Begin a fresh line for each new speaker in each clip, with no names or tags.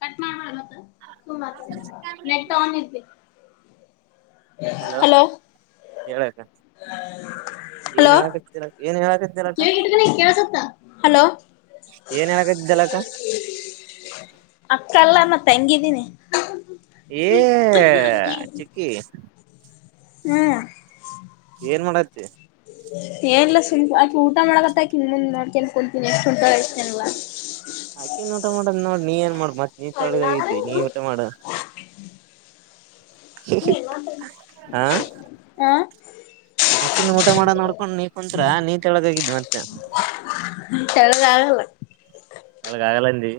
Cut ಮಾಡ ು net on ಇದಬೇಕ
ಅಲೋ ಹೇಳಕ ಏನ್ ಹೇಳತ್ತೀರ ಏನ್ ಹೇಳ
ಕೇಳೇ ಕೇಳಸ ಹಲೋ
ಏನ್ ಹೇಳಕತ್ತಿದ್ದಲಕ್ಕ
ಅಕ್ಕ ಲ್ಲ ನ ತೆಂಗಿದೀನಿ
ಏ ಚಿಕ್ಕಿ ಏನ್ ಮಾಡತ್ತೆ
ಏನ್ಿಲ್ಲುಲ್ಪ ಆಕಿ ಊಟ ಮಾಡಕತ್ತಾಕ ಇನ್ ಮುಂದ್ ನೋಡ್ಕನ್ಕತೀನಿ ಎಕ್ಷ್ಟು ಊಟ ಇ್ತೇನಲ್
ಆಕೆ ನೋಟ ಮಾಡದ್ ನೋಡ್ ನೀಏನ್ ಮತ್ತತ್ ನೀ ತಳಗಗಿದಿ ನೀ ಊಟ ಮಾಡ
ನೀ ಹ
ಆಕಿನ ಊಟ ಮಾಡೋ ನೋಡ್ಕೊಂಡ್ ನೀ ಕುಂತ್ತ್ರ ನೀ ತೆಳಗಗಿದ್ ಮತ್ತೆ
ತೆಳಗ ಆಗಲ್ಲ
ತಳ ಅಗಾಲೀ ಅಂದಿ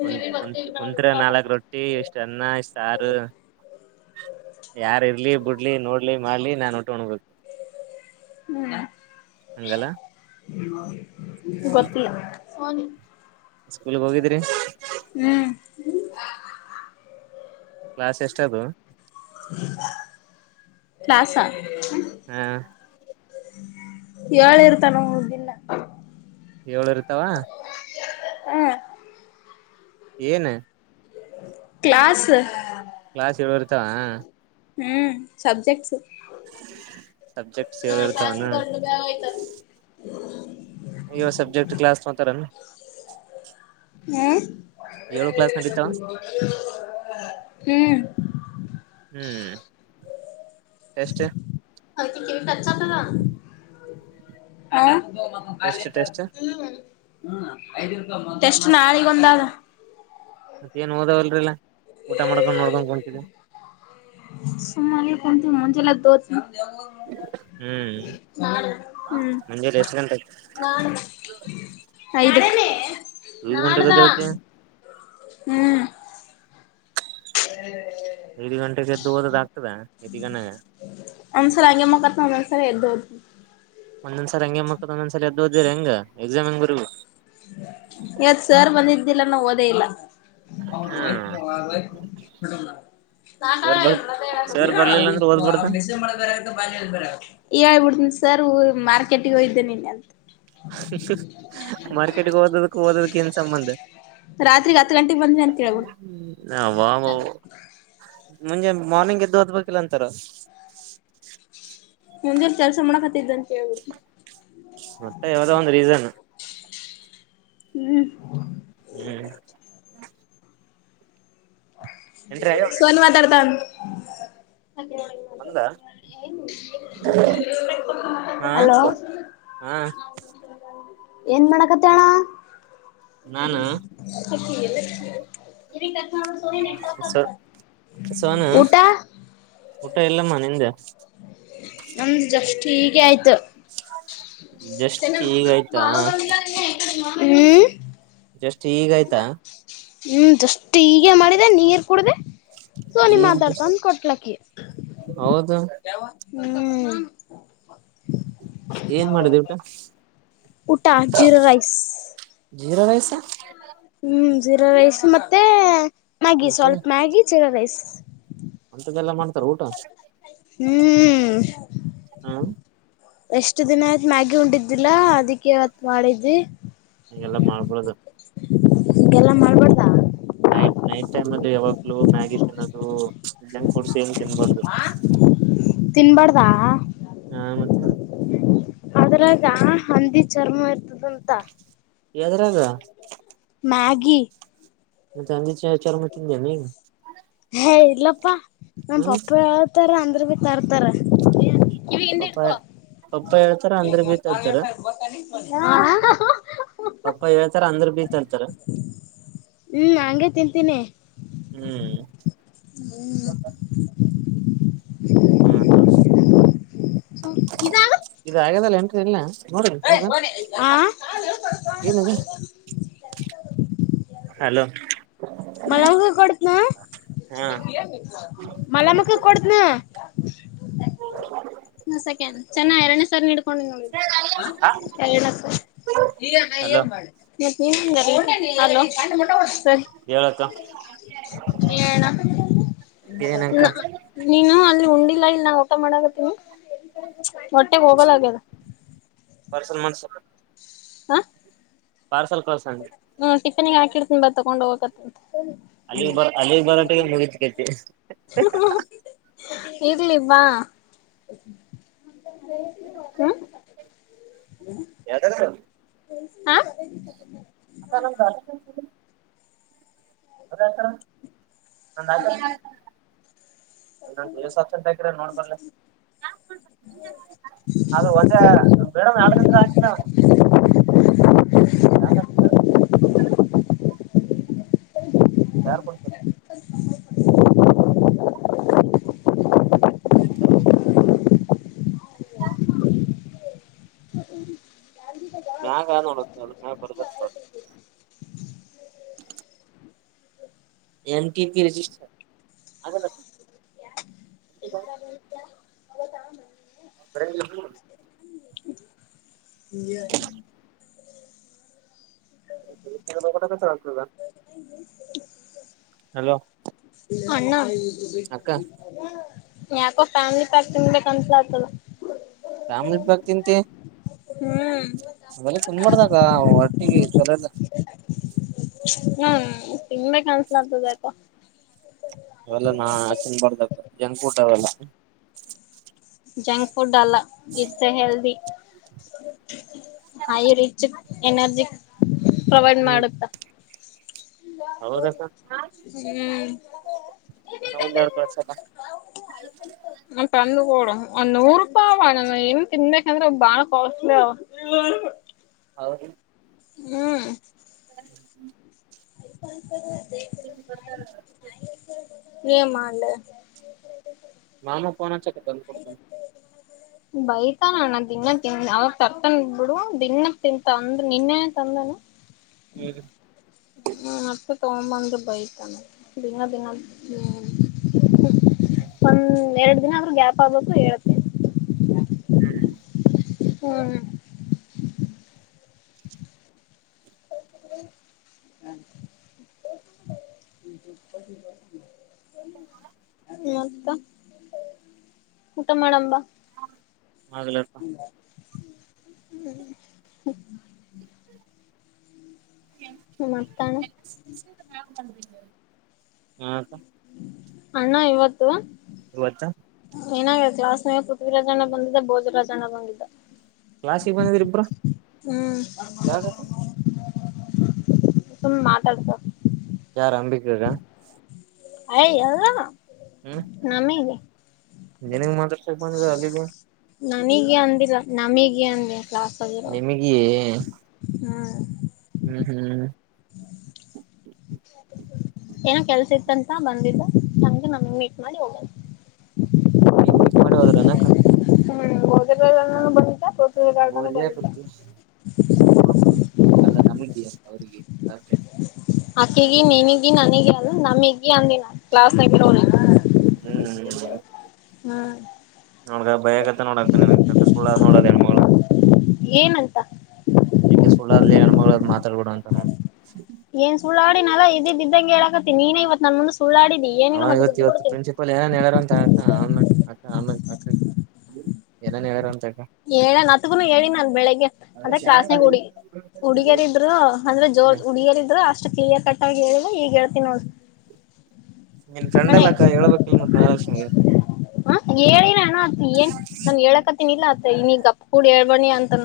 ಕುಂತ್ ಕುತ್ ಕುತ್ರ ನಾಲ್ಕ್ ರೊಟ್ಟಿ ಇಷ್ಟ ಅನ್ನ ಇಷ್ಟ್ ಸಾರು ಯಾರ ಇರ್ಲಿ ಬಿಟ್ಟ ಇಲಿ ನೋಡ್ಲಿ ಮಾಡ್ಲಿ ನಾನ್ ಉಟ್ೊಂಡ ಹೋಗ್ಬೇಕು
ಹೂ ಹೂ ಗೊತ್ತಿಲ್ಲ ಪೋನಿ
ಸ್ಕೂಲ್ಗ್ ಹೋಗಿದ್ರಿ
ಹೂ
ಕಾಸ ಎಷ್ಟದು
ನಾಸ
ಹಾ
ಏಳು ಇರ್ತಾನ ಹ ದನ್ನ
ಏಳು ಇರ್ತಾವ
ಹ್ಮ್
ಏನ
ಕ್ಲಾಸ್
ಕ್ಲಾಸ್ ಎಏಳ್ವರು ತಾವ
ಹ್ಮ್ ಸಬ್ಜೆಕ್ಟ್ಸ್
ಸಬ್ಜೆಕ್ಟ್ಸ್
ನ
ಏಳು
ಕಾಸಿ
ಇರ್ತಾವನ
ತ ಬ ಆಯ್ತಾರೆ ಹ
ಇ ಸಬ್ಜೆಕ್ಟ್ ಕ್ಲಾಸ್ ಮಾಡತಾರ
ಹಾ ಹ್ಮ
ಹ್ಮ್ ಎಟಷ್ಟ
ಹ ಪಚ್ಚಾತ್ತದಾ ಹ
ಟೆಸ್ಟ್ ಟೆಸ್ಟ್
ಷ್ಟು ನಾಳಗ ಒಂದಾದ
ಮತ್ತೇಏನ್ ಓದಾವಲ್ರಿಲ್ಲಾ ಊಟ ಮರಕ ನೋರಕ ಕಚ
ಮಂಜೆಲ್ಲ ದೋ
ಹ್ಮ್
ನಾನು ಹ್ಮ್
ಮುಂಜೆಲಿ ಎಷ್ಟ್ ಗಂಟೆಗೆ
ನಾನ ಹ ಇೇ
ಐದು್ ಗಂಟೆಗೆ ಗದಳತ್ತ
ಹ್ಮ್ ಹ್ಮ
ಐದು ಗಂಟೆಗೆ ದ್ದು ೋದದ ಆಗ್ತದ ನಿಗನಾಗ
ಸರಿ ಎ
ಒಂದ ಸಲ ಅಂಗೆಮಂದ ಸ ದ ಹೆಂಗ ಎಕ್ಸಾಮ್ ಹೆಂಗ್ ಬರ
ಯತ್ ಸರ್ ಬಂದಿದ್ದಿಲ್ಲ ನಾ ಓದೇ ಇಲ್ಲ
ಹ್ಮ್
ಳ
ಸರ್ ಬರ್ ಸರ್ ಬರ್ಲಿಲ್ಲ ಅಂದ್ರೆ ಓದ್ಬಾರ್ದ
ಬಾಲ ಮಾರ್ಕೆಟಗ ಹೋಯ್ದೆ ನಿನ್ನೆ ಅಂತ
[unintelligible] ಮರಿ ತಡ್ಕೊಬೇಕು ಓದಕ್ಕೆ ಏನ್ ಸಂಬಂಧ.
ರಾತ್ರಿಗ್ ಹತ್ ಗಂಟೆಗ್ ಬಂದ್ನಿ ಅಂತ ಹೇಳ್ಬಿಡ್
ಯಾವಾಗದು ಮುಂಜೆ ಮಾರ್ನಿಂಗ್ ಎದ್ದು ಓದ್ಬೇಕಲ್ಲ ಅಂತಾರೆ.
ಮುಂಜಾನೆ ಕೆಲಸ ಮಾಡಾಕತ್ತಿದೆ ಆಂಟಿ.
ಸೊಪ್ಪು ವಾದ ಅಂದ್ರೆ ಇದೇನೇ.
ಹ್ಮ್
ಹೇಳಿ ಆಗ್ಯಾವ
ಸನಿವಾರದವರ್ ಬಂದ್. [inaudible]
ಅಂದ ಹಾ
ಹಲೋ
ಹಾ
ಏನ್ ಮಾಡಾಕತ್ತಾಣ. [inaudible] [inaudible]
ನಾನು
ಸುನಿತಾ ಸೊ [inaudible]
ಸಾ ಸೋನು ಊಟ ಇಲ್ಲಮ್ಮ ನಿಂದ್
ನಂದ್ ಜಸ್ಟ್ ಹೀಗೆ ಆಯ್ತು
ಜಸ್ಟ್ ಈಗ ಆಯ್ತಾ
ಹ್ಮ್
ಜಸ್ಟ್ ಈಗ ಆಯ್ತಾ
ಹ್ಮ್ ಅಷ್ಟು ಈಗೇ ಮಾಡಿದೆ ನೀರ್ ಕುೂಡ್ದ ಸೋನಿ
ಈಗ ಜಸ್ಟ್
ಮಾತಾಡ್ತನ್ ಕೊಟ್ಲಕ್ಕಿ
ಹೌದು
ಹ್ಮ್
ಏನ್ ಮಾಡಿದೆ ಉಟ
ಊಟಾ ಜಿರಾ ರೈಸ್
ಜೀರಾ ರೈಸ್
ಹ್ಮ್ ಜಿರಾ ರೈಸ್ ಮತ್ತೆ ಮ್ಯಾಗಿ ಸ್ವಲ್ಪ ಮ್ಯಾಗಿ ಜಿರ ರೈಸ್
ಅಂತ್ದಲ್ಲಾ ಮಾಡ್ತಾರ ಊಟ
ಹ್ಮ್
ಹ್ಮ
ಎಷ್ಟು ದಿನ ಆಯ್ತು ಮ್ಯಾಗಿ ಉಂಡಿದ್ದಿಲ್ಲಾ ಅದಕ್ಕೆ ಇವತ್ ಮಾಡಿದಿ
ಹಗೆಲ್ಲ ಮಾಡ್ಬಾರ್ದು
ಹಿಂಗೆಲ್ಲ ಮಾಡ್ಬಾರ್ದ
ನೈಟ್ ನೈಟ್ ಟೈಮ್ ಅಲ್ಲಿ ಅದು ಯಾವಾಗ್ಲೂ ಮ್ಯಾಗಿ ತಿನ್ನೋದು ಜಂಕ್ ಫುಡ್ಸ್ ಏನು ತಿನ್ಬಾರ್ದು
ತಿನ್ಬಾರ್ದಾ
ಹಾ ಮತ್
ಇ ಹಂದಿ ಚರ್ಮ ಇರ್ತದ ಅಂತ
ಎದ್ರಾಗ
ಮ್ಯಾಗಿ
ಮ
ಹ ಏ ಇಲ್ಲಪ್ಪಾ ನಮ್ಮ
ಹ್ಮ್
ಪಪ್ಪ ಹೇಳಿ ಬೈತಾರ ಅಂದ್ರ ಬಿ ತರ್ತಾರ ಕಿವಿ
ಪಪ್ಪ
ಹಿಂದುಡ್ಕೋ
ಪಪ್ಪ ಹೇಳ್ತಾರ ಅಂದ್ರ ಬೀತರ್ತಾರ
ಆ
ಪಪ್ಪ ಹೇಳ್ತಾರ ಅಂದ್ರ ಬೀತರ್ತಾರ
ಹುಂ ಹಂಗೆ ತಿಂತಾನ ತಿನ್ನೆ
ಹೂಂ
ಹೂಂ
ಹುಂ ಹಂತ
ಸೊ ಇದಾ ಅ
ಇದಲ್ಲಾ
ಹಾ
ಏನಿದೆ ಹಲೋ
ಮಲ್ಲಮಕಗ್ ಕೊಡ್ತೀನಿ
ಹಾ
ಆ ಮಲ್ಲಮಕ್ಕ ಕೊಡತನಾ ಹ ಸೆಕೆಂಡ ಚೆನ್ನ ಎರಡನೇ ಸಾರಿ ನಿಡ್ಕೊಂಡಿದಿ ನೋಡು ನನು
ಹಲೋ ಹೇಳಕ್ಕ
ಹೇಳ ಅಕ್ಕ ನಿಯನು ಮಂದ ವಲಿ ಆ
ಏನಕ್ಕ
ಹಳೋ ನೀನು ಅಲ್ಲಿ ಉಂಡಿದಿ ಇಲ್ಲಾ ಇಲ್ಲಾ ನಾ ಊಟಾ ಮಾಡಕತ್ತೀನಿ ಹೊಟ್ಟೆೆಗ ಹೋಗಲಾಗ್ಯದ
ಪರ್ಸನ್ ಮನ್ಸು
ಹ್
ಪಾರ್ಸಲ್ ಕಳಸಂದ್ಯ
ಟಿಪ್ಪನಗೆ ಹಾಕಿಡ್ತೀನಿ ಬಾ ತಗೊಂಡ ಹೋಗಕತ್ತಿ
ಅಲ್ಲಿಗ್ ಬ ಅಲ್ಲಿಗ್ ಬರೋಟಿಗೆ ಮುಗಿದಕೈತಿ
ಇರ್ಲಿ ಬಾ ಹುಂ
ಯಾರದಾರ
ಹೌ
ಆಗ್ತಾನಂದ ಅದೇ ಆಗ್ತಾರಾ ನಂದ್ ಹಾಜರಿ ನಂದ್ ಹೆಸ್ ಅಪ್ಸೆಟ್ಟ್ ಆಕೆರಲ್ಲ ನೋಡು ನೋಡ್ಬರ್ಲ್ಲ ಆದರ ಒಂದ ಮೇಡಮ್ ಎರಡದಿಂದ ಹಾಕಿದ ಯಾಕಾಕಿದ್ರೆ ಹೇಳು ಯಾರ ಕೊಡಿಸೇರ್ ಹ್ಯಾಂಗದ ನೋಡು ಅದರ ಮ್ಯಾಲ ಬರಬಸ್ ಎಲ್ ಕೆಜಿ ರಿಜಿಸ್ಟರ್ ಫ್ರೇಂಡ್
ಈ ಆ
ಕಟ ಕಸ ಆದ ಹಲೋ
ಅಣ್ಣ ಹೂ
ಅಕ್ಕ
ಯಾಕೋ ಫ್ಯಾಮಿಲಿ ಪ್ಯಾಕ್ ತಿನ್್ಬೇಕ ಅನ್ತ್ಲ ಆತದ
ಫ್ಯಾಮಿಲಿ ಪ್ಯಾಕ್ ತಿಂತೆ
ಹೂ
ಅಅವೆಲ್ಲ ತಿನ್ ಬರ್ಡುಕ್ಕ ಹೊತ್ತಿಗೆ ಚಲ ಹೂ
ಹೂ ನಿ್ೇ ಕನ್ಸಲಂತದ ಯಾಕೋ
ಅವಲ್ಲ ನಾ ಚನ್ ಬರ್್ದ ಜನ ುಟ ಅವೆಲ್ಲ
ಜಾಂಕ್ಫುಡ್ ಲ್ಲ ಇರ್ಸ ಹೆಲ್ದಿ ಹ ರಿಚ್ ಎನರ್ಜಿ ಪ್ರೊವೈಡ್
ಹ್ಮ್
ಮಾಡುತ್ತ
ಹೌದಕ್ಕ ನನ ಒಂದ್ ಎರಡ್ ಕಳ್ಸಕ್ಕ
ಹೂ ತಂದು ಕೊಡು ಒಂದ ನೂರು ರೂಪಾಯಿ ಬಳ ಏನ್ ತಿನ್ಕ ಅಂದ್ರೆ ಬಾಳ ಕಾಸ್ಟ್ಲಿ ಅವ
ಹೌದು
ಹೂ ಫನ್ಸ
ಬದತಿ
ಎನ್ ಮಾಂಡ
ಮಾಾಮಾ ಪೋನ ಚ ಕ ಕೊಡ
ಬೈ ನ ತಿನ್ನ ತಿಿಂದ ಅವಾಗ ತರ್ತ ನಡು ದನ್ನ ತಿಂತ ಅಂದ ನಿನ್ನೆ ತಂದನು
ಹೂ
ತಗೊಂದ ಬೈತಾನ ದಿನ ದಿನ ಹೂ ಒಂದ ಎರಡು ಿನ ಅವ್ರರು ಗ್ಯಾಪ್ ಆಗ್ಬೇಕು ಹೇಳ್ನಿ
ಹ್ಮ್
ಹೂ ಹ ಮತ್ತ ಊಟ ಮಾಡೋಣ ಬಾ
ಅಗಲಿ
ಹ್ಮ್ ಹ್ಮ ಮತ್ತಾನ
ಹಾ
ಅಣ್ಣ ಇವತ್ತು
ಬ ಚಾ
ಏನಾಗ ಆಸ್ನೇ ಪೃಥ್ವಿರಾಜ ಅಣ್ಣ ಬಂದಿದ್ದ ಭೋಜರಾಜ ಅಣ್ಣ ಬಂದಿದ್ದ
ಕ್ಲಾಾಸಿಗೆ ಬಂದಿದ್ರರಿಬ್ರ
ಹ್ಮ್
ಯಾವಾಗತ್ತ
ಸುಮ್ ಮಾತಾಡ್ತ
ಯಾರು ಅಂಬಿಕರ
ಆಯ್ ಅಲ್ಲ
ಹ್ಮ್ ಇನಂಗ ಮಾತ್ರ ಬಂದ ಅಲ್ಲಿಗೆ
ನನಗೆ ಅಂದಿಲ್ಲ ನಮಗೆ ಅಂದ ಕ್ಾಾಸಿರೋ
ನಿಮಗೆ
ಹ್ಮ್
ಹ್ಮ್ ಹ್ಮ್
ಏನೋ ಕೆಲ್ಸ ಇತ್ತಂತ ಬಂದಿದ್ದು ನಮಗೆ ನಮಗೆ ಮೀಟ್ ಮಾಡಿ ಹೋಗ
ನೀವುಕ್ ಮಾಡಿ ಹದ್ರ ಅನಾಕ್ಕ
ಹ್ಮ
ಯಾರ
ಬಂದಿದ್ದ
ಬೋತಿ ಅಲ್ಲ ನಾಮ ಅವಿಗೆ ನಾ
ಆಕೆಗಿ ನೈನೆಗಿ ನನಗ ಅಲ್ಲ ನಾನಗಿ ಅಂದಿನ ಲಾಸ್ ಬಿರ ಹಣ
ಹ್ಮ
ಹ್ಮ್
ನೋ ಭಯಗತ ನೋಡ ಕುಳ್ಳ ನೋಡನ ಮಗಳ
ಏನಂತ
ಇದಕ್ಕೆ ಸಳ್ಳಾರಲ್ಲಿ ಹೆಣ್ಮಗಳು ಮಾತಾಡ್ಬೊಡ ಅಂತ ಹಾ
ಏನ್ ಸುಳ್ಳಾಡಿಿನಲ್ಲ ಇದಿದ್ದಂಗೆ ಹೇಳಕತ್ತೀ ನ ನೀನೇ ಇವತ್ ನನ್ ಮುುಸ
ಹಾ ಇವತ್ ಇವತ್ತು ಪ್ರಿನ್ಸಿಪಲ್ ಏನ್ ಹೇಳಾರ ಅಂತ ಅಕ್ಕ ಆಮ ಅಕ್ಕ ಆಮ ಅ ಏನನ್ ಯಾರ ಅಂತ
ಏನ್ತ್ಗುನು ಹೇಳಿ ನನ್ ಬೆಳಿಗ್ಗೆ ಅಂದ್ರೆ ಕ್ಲಾಸ್ನಾಗ ಹುಗ ಹುಡುಗಿಯರ ಇದ್ರು ಅಂದ್ರೆ ಜೋರ್ ಹುಡುಗರ ಇದ್ರು ಅಷ್ಟು ಕ್ಲಿಯರ್ ಕಟ್ಟ ನಾವ್ ಹೇಳುವ ಹ ಈಗ ಹೇಳ್ತೀಿ ಅ
ನೀನ್ ಫ್ರೆಂಡ್ಲ್ಲ ಅಕ್ಕ ಹೇಳಳ್ಬೇಕಲ್ ಮತ್ತ ಮಲಕ್ಷಗೆ
ಹ ಹೇಳಿ ನ ಗಪ್ಪುಡ ಕೇಳ್ಬನ್ನಿ ಅಂತನ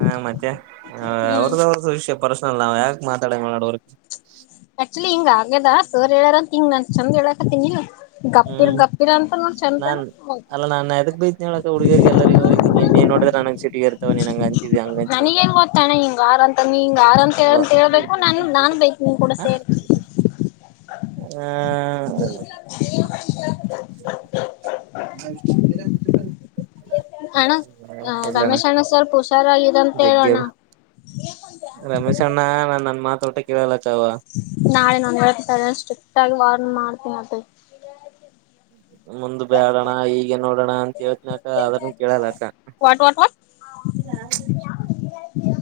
ಹಾ ಮತ್ತೆ ಹ ಅವ್ರದ್ದ ಅವ್ರದ್ದು ವಿಷ್ಯ ಪರ್ಸ್ನಲ್ ನಾವ್ ಯಾಕೆ ಮಾತಾಡ [inaudible]
ಆಕ್ಚುಲಿ ಹಿಂಗ ಆಗ್ಯದ ಸರ್ ಹೇಳ್ಯಾರಂತ ಹಂಗ ನಾನ್ ಚಂದ್ ಹೇಳಾಕತ್ತೀನಿ
ಹ್ಮ್ ನಾನ್ ಅಲ್ಲ ನಾನ್ ಎದಕ್ ಬೈತ್ನ ಹೇಳಕ ಹುಡ್ಗಿಯರ್ರಿಗೆ ಎಲ್ಲರಿ ಹಿ ನೀ ನೀನ್ ನೋಡಿದ್ರ ನನಂಗ ಚ ಸಿಟಗ ಇರ್ತವ ನೀನ್ ಹಂಗ ಅಂಚಿದೀವಿ ಹಂಗಂಚಿವಿ ಅಂತ
ನೀನ ಯಾರ ಅಂತ
ವಾ
ಅಂತೇಳ್ಬೇಕು ನಾನು ನಾನ್ ಬೇಯಿತಿನಿ ನಿನ್ನಕೂಡ
[inaudible] ಹಾ [inaudible]
ಅಣ್ಣ
ಹೇಳಣ್ಣ ಇಲ್ಲ ಅಣ್ಣ
ರಮೇಶ್ ಸ್ವಲ್ಪ ಹುಷಾರಾಗಿರಂತ
ಜಗ್ಗೆ ಆದ
ಹೇಳೋಣ
ಮಾತೋಟ ಕೇಳಳ
ನಾಳೆ ನಮ್ಮ ಶಾಲೆಗ ಸ್ಟ್ರಿಕ್ಟ ಆಗಿ ವಾರನ್ ಮಾಡ್ತೀನಿ ಅಪ್ಪಿ
ಮುಂದ ಬೇಡಅಣ್ಣ ಹೀಗೆ ನೋಡ ಅಣ್ಣ ಕೆೇಳತೀನ ಅಕ ಅದನ ಕೇಳಲ ಅಕ್ಕ
ವಾಟ್ ವಾಟ್ ವಾಟ್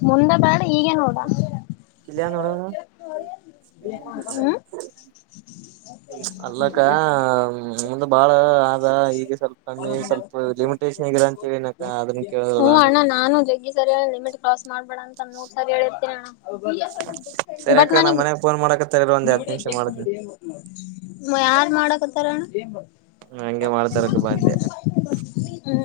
ಮುಂದೆ ಬೇಡ ಈಗೆ ನೋಡ
ಕಿಲ್ಯ ನೋಡನು [inaudible] ಅಲ್ಲಕ್ಕ ಅದು ಬಾಳ ಆದ ಈಗ ಸ್ವಲ್ಪ ಕಮ್ಮಿ ಸ್ವಲ್ಪ ಲಿಮಿಟೇಷನ್ ಆಗಿರ ಅಂತ ಹೇಳಿನಕ್ಕ ಅದನ್ನ ಕೇಳೋದಲ್ಲ
ಹ್ಮ ಅಣ್ಣ ನಾನು ಜಗ್ಗಿ ಸರಿ ಹೇಳೀನಿ ಲಿಮಿಟ್ ಕ್ರಾಸ್ ಮಾಡ್ಬೇಡ ಅಂತ ನೂರು ಸರಿ ಹೇಳೀನಿ
ಸರಿ
ಬಟ್
ಅಕ್ಕ ನಮ್
ನನಗ್
ಮನ್ಯಾಗ ಫೋನ್ ಮಾಡಕತ್ತಾರ ಇರು ಒಂದ್ ಹತ್ ನಿಮಿಷ ಮಾಡ್ತನಿ
[inaudible] ಯಾರ್ ಮಾಡಕತ್ತುರಣ
ಹಂಗೆ ಮಾಡ್ತಾರಕ್ಕ ಬಂದೆ